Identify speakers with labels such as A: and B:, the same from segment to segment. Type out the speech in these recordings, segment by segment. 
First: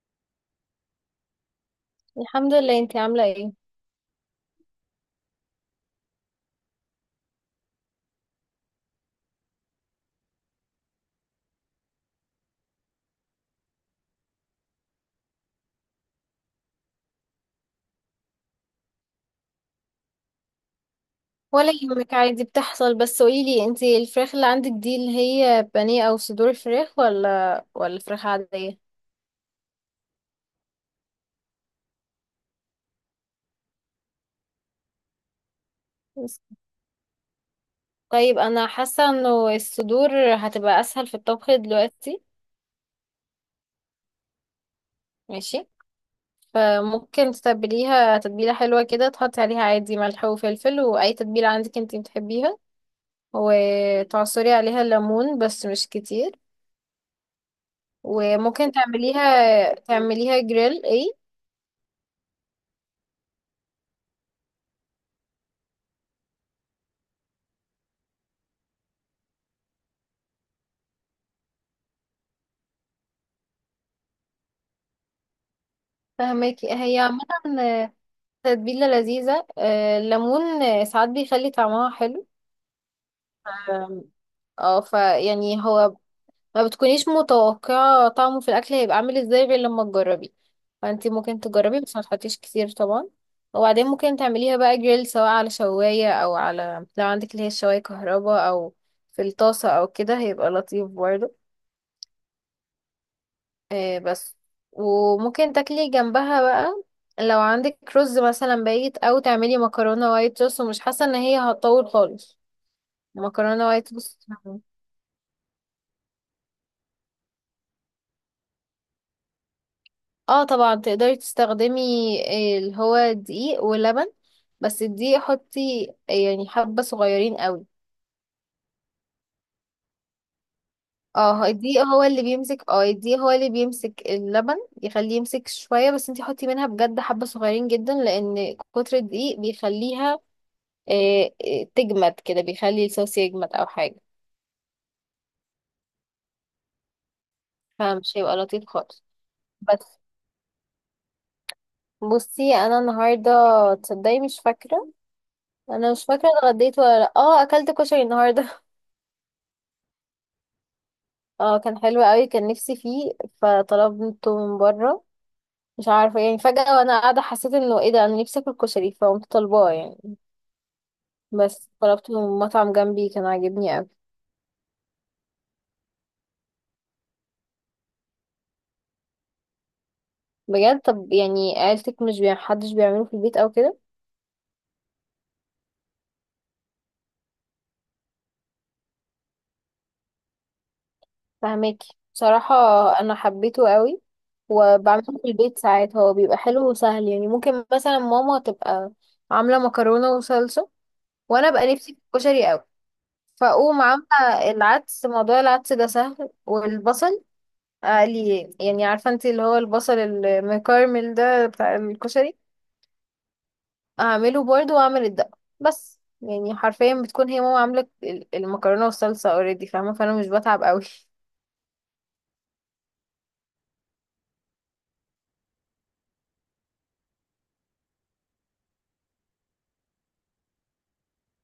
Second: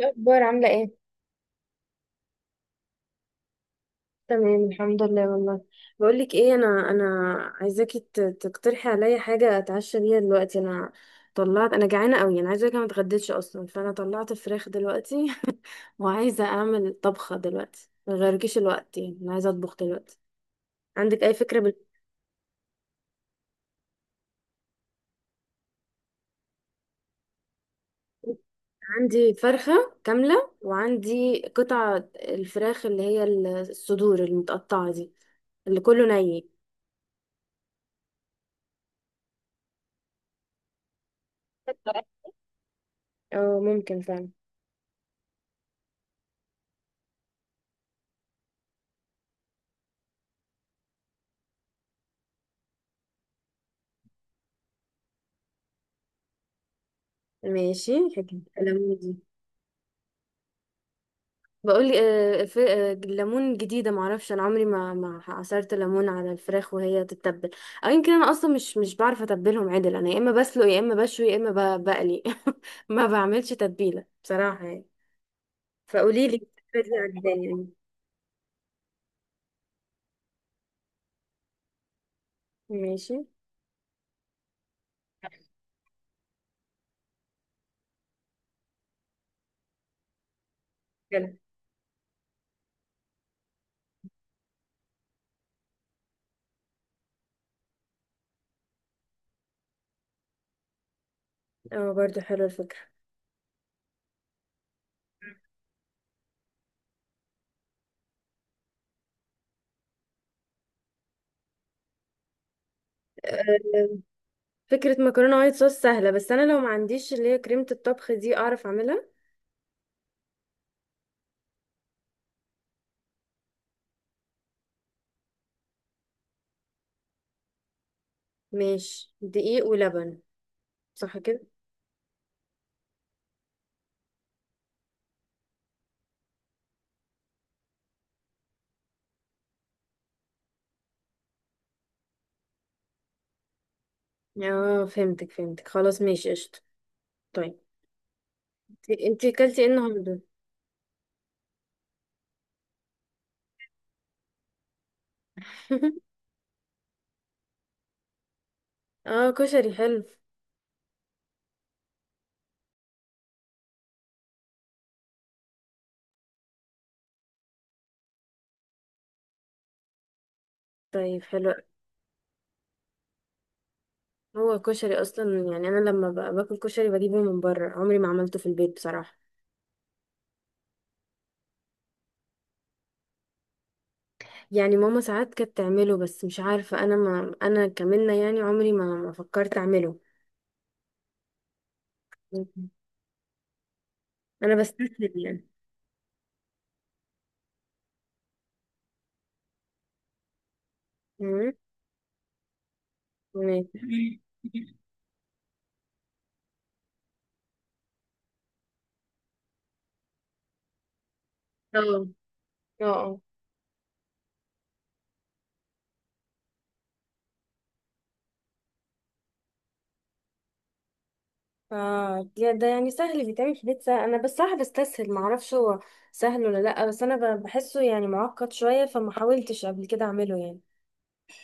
A: إيه الاخبار عامله ايه؟
B: الحمد لله، انتي عاملة ايه؟
A: تمام، الحمد لله والله. بقول لك ايه، انا عايزاكي تقترحي عليا حاجه اتعشى بيها دلوقتي. انا طلعت انا جعانه قوي، انا عايزه اقولك أنا ما اتغديتش اصلا، فانا طلعت فراخ دلوقتي وعايزه اعمل طبخه دلوقتي، ما غيركيش الوقت، يعني انا عايزه اطبخ دلوقتي. عندك اي فكره
B: ولا يهمك، عادي بتحصل. بس قوليلي، انتي الفراخ اللي عندك دي اللي هي بانيه او صدور فراخ ولا فراخ عادية؟
A: عندي فرخه كامله وعندي قطع الفراخ اللي هي الصدور المتقطعه دي، اللي كله
B: بس.
A: ني.
B: طيب، انا حاسة انه الصدور هتبقى اسهل في الطبخ دلوقتي.
A: اه، ممكن فعلا.
B: ماشي. فممكن تتبليها تتبيلة حلوة كده، تحطي عليها عادي ملح وفلفل واي تتبيلة عندك انتي بتحبيها، وتعصري عليها ليمون بس مش كتير.
A: ماشي، حكي
B: وممكن
A: كلامي دي.
B: تعمليها جريل ايه.
A: بقول لي، الليمون جديده، معرفش. انا عمري ما عصرت ليمون على الفراخ وهي تتبل، او يمكن انا اصلا مش بعرف اتبلهم عدل. انا يا اما بسلق يا اما بشوي يا اما بقلي ما بعملش تتبيله بصراحه يعني. فقولي لي،
B: فهماكي،
A: الفكره دي
B: هي عامة
A: عجباني يعني.
B: تتبيلة لذيذة. الليمون ساعات بيخلي طعمها حلو.
A: ماشي،
B: آم، اه فيعني هو ما بتكونيش متوقعة طعمه في الأكل هيبقى عامل ازاي غير لما تجربي. فانتي
A: حلو.
B: ممكن تجربي بس ما تحطيش كتير طبعا. وبعدين ممكن تعمليها بقى جريل، سواء على شواية أو على لو عندك اللي هي الشواية كهرباء أو في الطاسة أو كده هيبقى لطيف برضه.
A: اه، برضو حلوه الفكره.
B: آه، بس وممكن تاكلي جنبها بقى لو عندك رز مثلا بايت او تعملي مكرونه وايت صوص، ومش حاسه ان هي هتطول خالص. مكرونه وايت صوص.
A: فكره مكرونه وايت صوص سهله، بس انا لو ما عنديش اللي هي كريمه الطبخ دي، اعرف اعملها؟
B: اه طبعا تقدري تستخدمي اللي هو دقيق ولبن. بس الدقيق حطي، يعني حبه صغيرين قوي.
A: ماشي، دقيق ولبن. صح كده؟
B: الدقيق هو اللي بيمسك اللبن، يخليه يمسك شويه. بس انتي حطي منها بجد حبه صغيرين جدا، لان كتر الدقيق بيخليها إيه تجمد كده، بيخلي الصوص يجمد او حاجه.
A: اه، فهمتك فهمتك، خلاص ماشي، قشطه. طيب،
B: فمش هيبقى لطيف خالص.
A: انتي اكلتي ايه
B: بس
A: النهارده؟
B: بصي انا النهارده، تصدقي مش فاكره. انا مش فاكره اتغديت ولا لا. اه اكلت كشري النهارده.
A: اه، كشري حلو.
B: اه كان حلو قوي، كان نفسي فيه فطلبته من بره. مش عارفه يعني، فجاه وانا قاعده حسيت انه ايه ده، انا نفسي اكل كشري فقمت طالباه يعني.
A: طيب، حلو.
B: بس طلبته من مطعم جنبي، كان عاجبني قوي
A: هو كشري اصلا يعني، انا لما باكل كشري بجيبه من بره، عمري ما عملته في البيت بصراحه.
B: بجد. طب يعني عيلتك مش حدش بيعمله في البيت او كده؟
A: يعني ماما ساعات كانت تعمله، بس مش عارفه، انا ما انا كمنة، يعني عمري ما فكرت اعمله
B: فهماكي بصراحة. أنا حبيته قوي
A: انا بستسهل
B: وبعمله في
A: يعني.
B: البيت ساعات. هو بيبقى حلو وسهل يعني. ممكن مثلا ماما تبقى عاملة مكرونة وصلصة، وأنا
A: مم.
B: بقى نفسي في الكشري قوي، فأقوم
A: ماشي.
B: عاملة العدس. موضوع العدس ده سهل. والبصل أقلي، يعني عارفة انتي اللي هو البصل المكرمل ده بتاع
A: اه،
B: الكشري،
A: اه، اه.
B: أعمله برضه، وأعمل الدقة. بس يعني حرفيا بتكون هي ماما عاملة المكرونة والصلصة اوريدي، فاهمة، فأنا مش بتعب قوي
A: يا ده يعني سهل بيتعمل في البيت سهل، انا بس صراحه بستسهل، ما اعرفش هو سهل ولا لا، بس انا بحسه يعني معقد شويه، فما حاولتش قبل كده اعمله يعني.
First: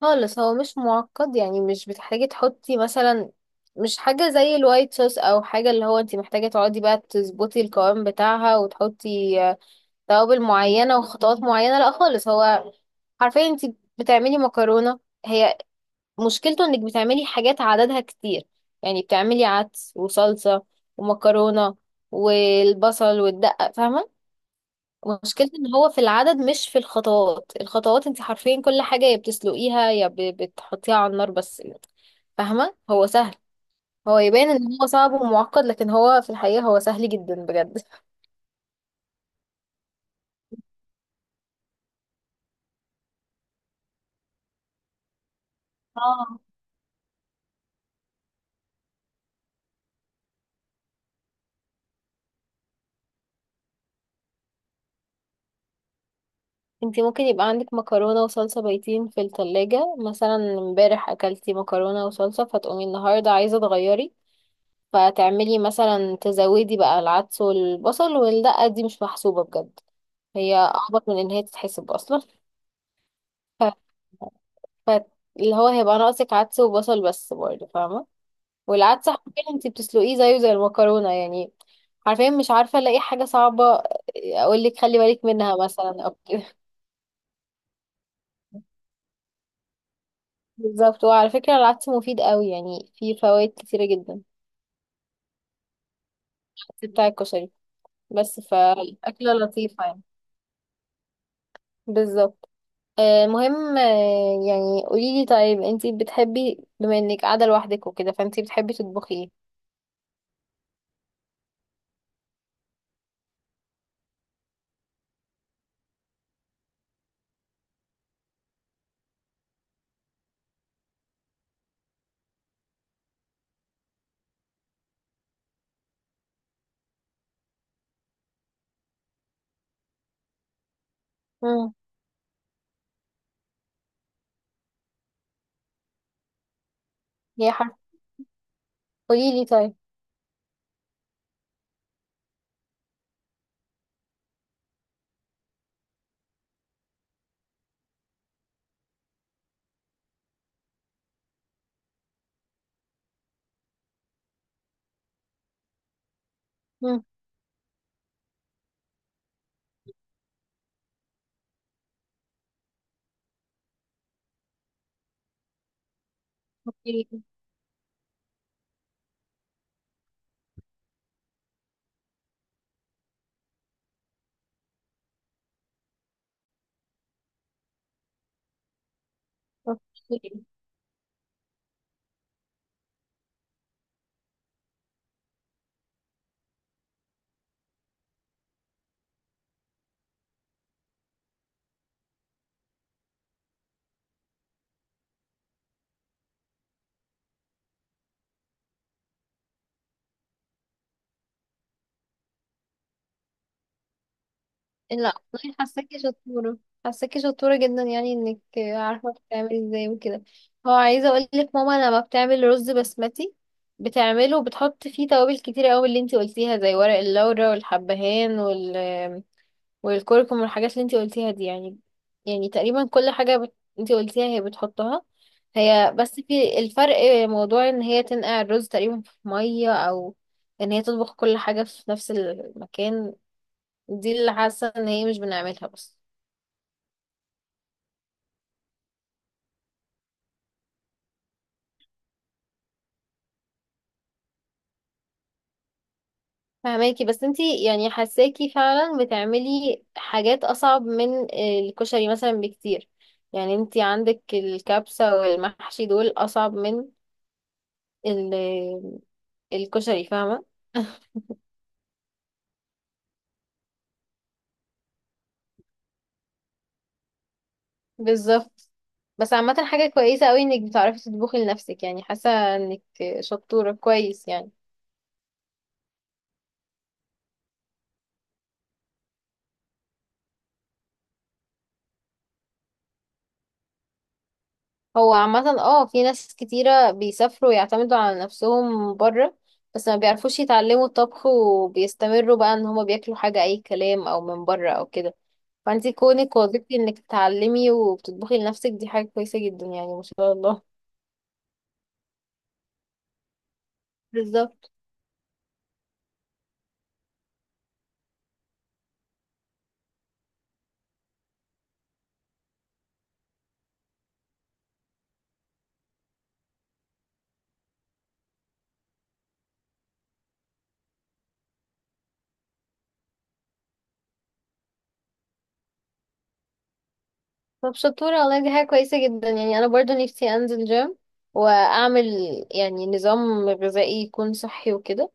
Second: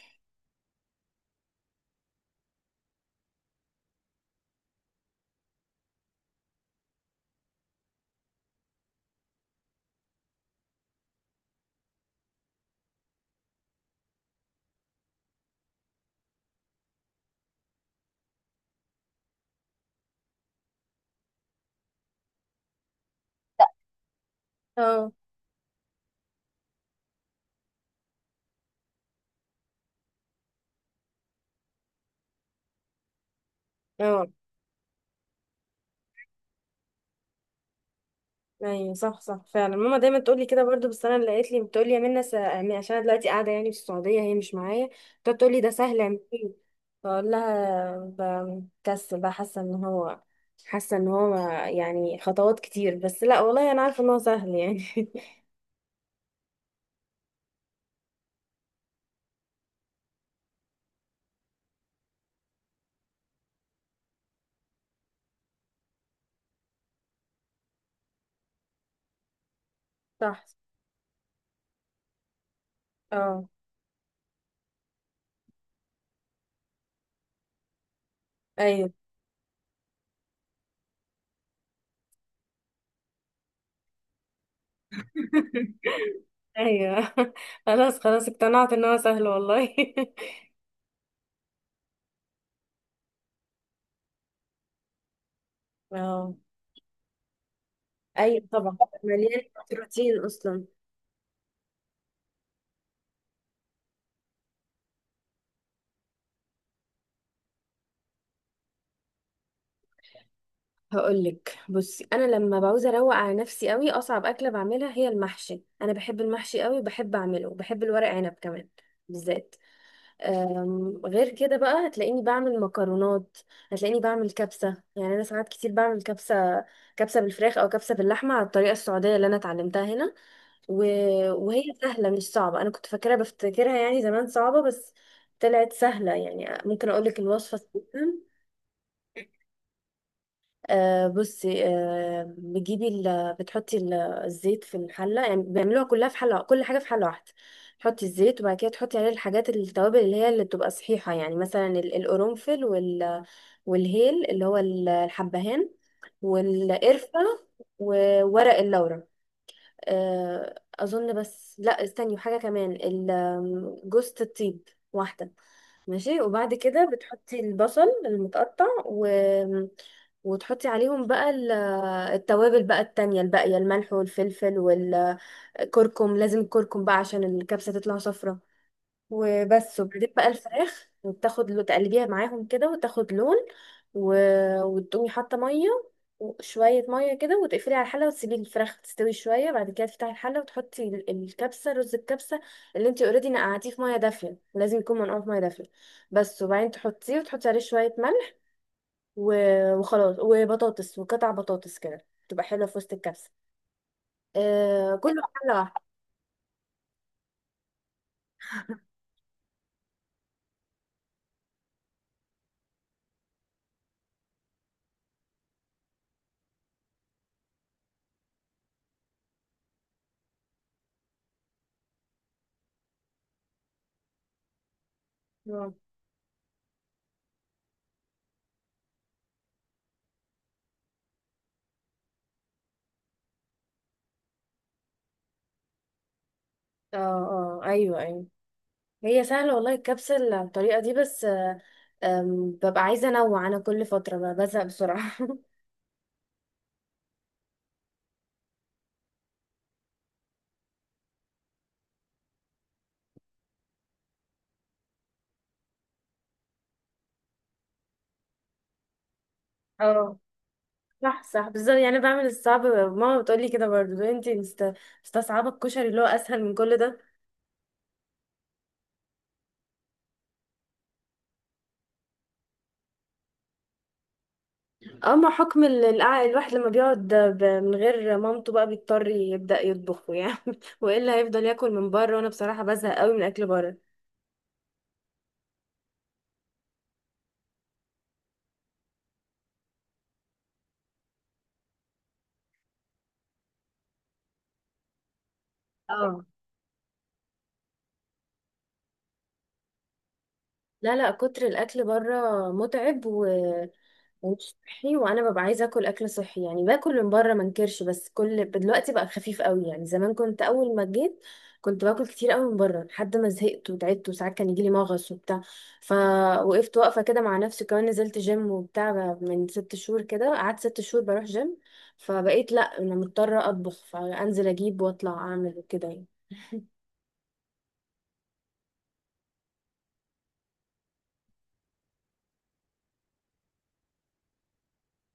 B: خالص. هو مش معقد يعني. مش بتحتاجي تحطي مثلا، مش حاجة زي الوايت صوص او حاجة اللي هو انت محتاجة تقعدي بقى تظبطي القوام بتاعها وتحطي توابل معينة وخطوات معينة. لا خالص. هو حرفيا انت بتعملي مكرونة. هي مشكلته انك بتعملي حاجات عددها كتير. يعني بتعملي عدس وصلصة ومكرونة والبصل والدقة، فاهمة.
A: اه،
B: مشكلتي ان هو في العدد مش في الخطوات. الخطوات انت حرفيا كل حاجة يا بتسلقيها يا بتحطيها على النار بس، فاهمة. هو سهل. هو
A: اه،
B: يبان ان هو صعب ومعقد، لكن هو في الحقيقة هو سهل جدا بجد.
A: ايوه، صح صح فعلا، ماما دايما تقول لي كده برضو، بس انا اللي قالت لي بتقول لي: يا منى، يعني عشان انا دلوقتي قاعده يعني في السعوديه، هي مش معايا، بتقعد تقول لي: ده سهل،
B: اه
A: اعمليه. بقول لها: بكسل بقى، حاسه ان هو، حاسه ان هو يعني خطوات كتير، بس لا والله انا عارفه ان هو سهل يعني
B: انت ممكن يبقى عندك مكرونة وصلصة بايتين في التلاجة مثلا، امبارح اكلتي مكرونة وصلصة فتقومي النهاردة عايزة تغيري، فتعملي مثلا تزودي بقى العدس والبصل. والدقة دي مش محسوبة بجد،
A: صح،
B: هي اعبط من ان هي تتحسب اصلا.
A: اه،
B: فاللي هو هيبقى ناقصك عدس وبصل بس برضه، فاهمة.
A: ايوه،
B: والعدس حرفيا انتي بتسلقيه زيه زي المكرونة يعني. حرفيا مش عارفة الاقي حاجة صعبة اقولك خلي بالك منها مثلا او كده.
A: ايوه. خلاص، خلاص، اقتنعت ان هو سهل والله.
B: بالظبط. وعلى فكرة، العدس مفيد قوي يعني، فيه فوائد كتيرة جدا
A: اه،
B: بتاع الكشري. بس
A: ايوه طبعا،
B: فالأكلة
A: مليان
B: لطيفة يعني.
A: بروتين اصلا.
B: بالظبط. المهم، يعني قوليلي، طيب انتي بتحبي، بما انك قاعدة لوحدك وكده، فانتي بتحبي تطبخي ايه؟
A: هقولك، بصي انا لما بعوز اروق على نفسي قوي، اصعب اكله بعملها هي المحشي، انا بحب المحشي قوي وبحب اعمله، وبحب الورق عنب كمان بالذات. غير كده بقى هتلاقيني بعمل مكرونات، هتلاقيني بعمل كبسه. يعني انا ساعات كتير بعمل كبسه، كبسه بالفراخ او كبسه باللحمه على الطريقه السعوديه اللي انا اتعلمتها هنا، و... وهي
B: مم.
A: سهله مش صعبه. انا كنت فاكرها بفتكرها يعني زمان صعبه، بس طلعت سهله يعني، ممكن اقولك
B: يا
A: الوصفه؟
B: حرف، قوليلي طيب.
A: بصي، بتجيبي بتحطي الزيت في الحله، يعني بيعملوها كلها في حله، كل حاجه في حله واحده. تحطي الزيت وبعد كده تحطي عليه الحاجات، التوابل اللي هي اللي بتبقى صحيحه، يعني مثلا القرنفل والهيل اللي هو الحبهان
B: مم.
A: والقرفه وورق اللورا، آه اظن. بس لا، استني، وحاجه كمان جوزة الطيب، واحده. ماشي، وبعد كده
B: اوكي.
A: بتحطي البصل المتقطع، وتحطي عليهم بقى التوابل بقى التانية الباقية، الملح والفلفل والكركم، لازم الكركم بقى عشان الكبسة تطلع صفرة. وبس، وبعدين بقى
B: اوكي.
A: الفراخ، وبتاخد لو تقلبيها معاهم كده وتاخد لون، و... وتقومي حاطه ميه وشويه ميه كده، وتقفلي على الحله وتسيبي الفراخ تستوي شويه. بعد كده تفتحي الحله وتحطي الكبسه، رز الكبسه اللي انت اوريدي نقعتيه في ميه دافيه، لازم يكون منقوع في ميه دافيه بس. وبعدين تحطيه وتحطي عليه شويه ملح، و... وخلاص، وبطاطس، وقطع بطاطس كده تبقى حلوه في وسط الكبسه. آه،
B: لا
A: كله حله
B: والله،
A: واحده.
B: حاساكي شطورة، حاساكي شطورة جدا يعني، انك عارفة بتعملي ازاي وكده. هو عايزة اقولك، ماما لما بتعمل رز بسمتي بتعمله وبتحط فيه توابل كتير قوي اللي انتي قلتيها، زي ورق اللورا والحبهان والكركم والحاجات اللي انتي قلتيها دي يعني. يعني تقريبا كل حاجة انتي قلتيها هي بتحطها.
A: اه،
B: هي بس في الفرق، موضوع ان هي تنقع الرز تقريبا في مية، او ان هي تطبخ كل حاجة في نفس المكان، دي اللي حاسة ان هي مش بنعملها بس.
A: اه، آه، ايوه، ايوه. هي سهلة والله، الكبسة على الطريقة دي، بس آه، آم، ببقى عايزة انوع انا كل فترة، بزهق بسرعة
B: فهماكي. بس انتي يعني حاساكي فعلا بتعملي حاجات اصعب من الكشري مثلا بكتير. يعني انتي عندك الكبسة والمحشي دول اصعب من ال- الكشري،
A: اه،
B: فاهمة.
A: صح صح بالظبط، يعني أنا بعمل الصعب، ماما بتقولي كده برضو، لو انتي مستصعبة الكشري اللي هو اسهل من كل ده.
B: بالظبط. بس عامة حاجة كويسة قوي انك بتعرفي تطبخي لنفسك يعني. حاسة انك شطورة كويس يعني.
A: اما حكم الواحد لما بيقعد من غير مامته بقى، بيضطر يبدأ يطبخه يعني والا هيفضل ياكل من بره، وانا بصراحة بزهق قوي من اكل بره.
B: هو عامة اه في ناس كتيرة بيسافروا ويعتمدوا على نفسهم بره، بس ما بيعرفوش يتعلموا الطبخ وبيستمروا بقى ان هما بياكلوا حاجة اي كلام او من بره او كده. فانتي
A: اه،
B: كونك وظيفتي انك تتعلمي وبتطبخي لنفسك، دي حاجة كويسة جدا يعني، ما شاء الله.
A: لا لا، كتر الاكل بره متعب مش
B: بالظبط.
A: صحي، وانا ببقى عايزه اكل اكل صحي. يعني باكل من بره ما انكرش، بس كل دلوقتي بقى خفيف قوي، يعني زمان كنت اول ما جيت كنت باكل كتير قوي من بره، لحد ما زهقت وتعبت وساعات كان يجيلي مغص وبتاع. فوقفت واقفه كده مع نفسي، كمان نزلت جيم وبتاع بقى من ست شهور كده، قعدت ست شهور بروح جيم، فبقيت لا، انا مضطره اطبخ، فانزل اجيب واطلع اعمل وكده يعني.
B: طب شطورة والله، دي حاجة كويسة جدا يعني. انا برضو نفسي انزل جيم واعمل يعني نظام غذائي يكون صحي وكده.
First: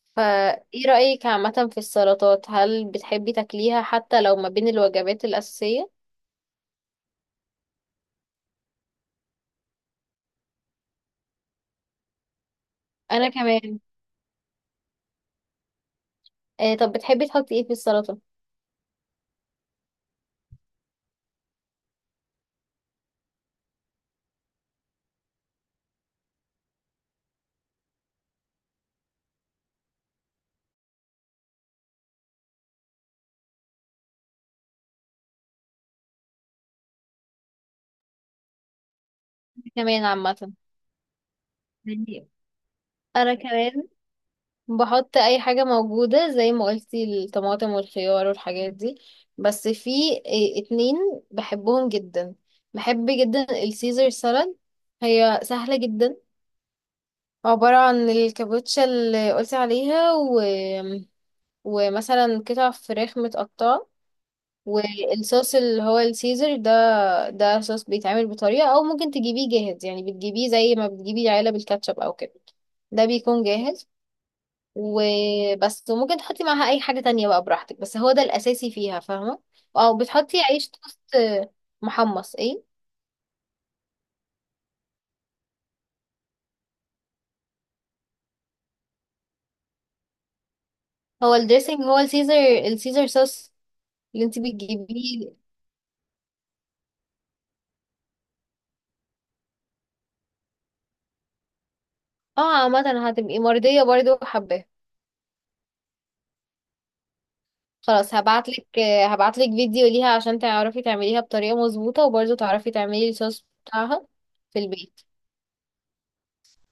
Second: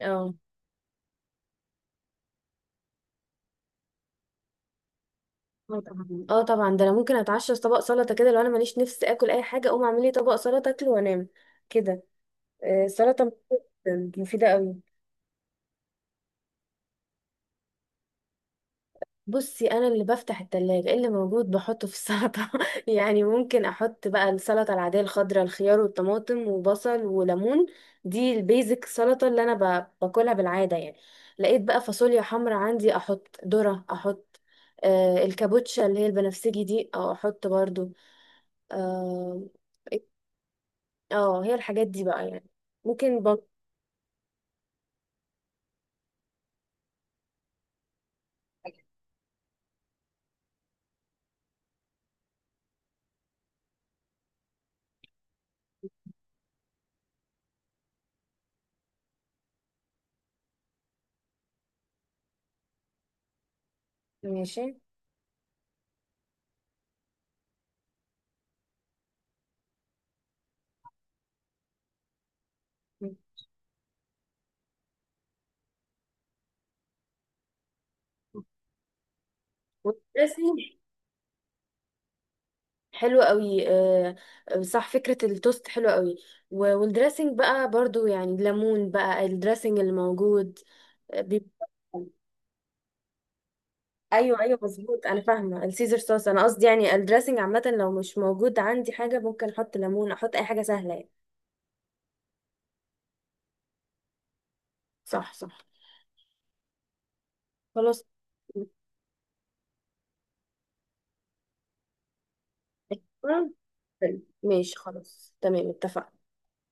A: اه،
B: فايه رأيك عامة في السلطات؟ هل بتحبي تاكليها حتى لو ما بين الوجبات
A: اه
B: الأساسية؟
A: طبعا، اه طبعا، ده انا ممكن اتعشى في طبق سلطه كده، لو انا ماليش نفس اكل اي حاجه، اقوم اعمل لي طبق سلطه اكله وانام كده.
B: انا
A: السلطة
B: كمان.
A: مفيدة قوي.
B: آه طب بتحبي تحطي ايه في السلطة؟
A: بصي، انا اللي بفتح التلاجة، إيه اللي موجود بحطه في السلطة يعني ممكن احط بقى السلطة العادية الخضراء: الخيار والطماطم وبصل وليمون، دي البيزك سلطة اللي انا باكلها بالعادة يعني. لقيت بقى فاصوليا حمرا عندي، احط ذرة، احط الكابوتشا اللي هي البنفسجي دي، او احط برضو. اه، إيه،
B: كمان عامة،
A: آه، هي الحاجات دي بقى
B: يعني
A: يعني، ممكن
B: انا
A: برضو.
B: كمان بحط اي حاجة موجودة زي ما قلتي، الطماطم والخيار والحاجات دي. بس في اتنين بحبهم جدا. بحب جدا السيزر سالاد. هي سهلة جدا، عبارة عن الكابوتشا اللي قلتي عليها، و... ومثلا قطع فراخ متقطعة،
A: ماشي،
B: والصوص اللي هو السيزر ده. ده صوص بيتعمل بطريقة، او ممكن تجيبيه جاهز، يعني بتجيبيه زي ما بتجيبي علب الكاتشب او كده، ده بيكون جاهز. وبس. وممكن تحطي معاها اي حاجة تانية بقى براحتك، بس هو ده الاساسي فيها فاهمة. او بتحطي
A: والدريسنج
B: عيش توست محمص. ايه؟
A: حلو قوي، آه. صح، فكرة التوست حلوة قوي، والدريسنج بقى برضو يعني الليمون بقى، الدريسنج اللي موجود
B: هو
A: بيبقى.
B: الدريسنج هو السيزر، السيزر صوص. اللي انت
A: ايوه، ايوه، مظبوط، انا
B: بتجيبيه.
A: فاهمه السيزر صوص، انا قصدي يعني الدريسنج عامه، لو مش موجود عندي حاجه ممكن احط ليمون، احط اي حاجه سهله يعني.
B: اه عامة هتبقي مرضية برضه وحباه.
A: صح، صح، خلاص
B: خلاص. هبعتلك هبعتلك فيديو ليها عشان تعرفي تعمليها بطريقة مظبوطة، وبرضه تعرفي تعملي الصوص
A: أيوة.
B: بتاعها
A: حلو.
B: في
A: ماشي،
B: البيت.
A: خلاص، تمام، اتفقنا.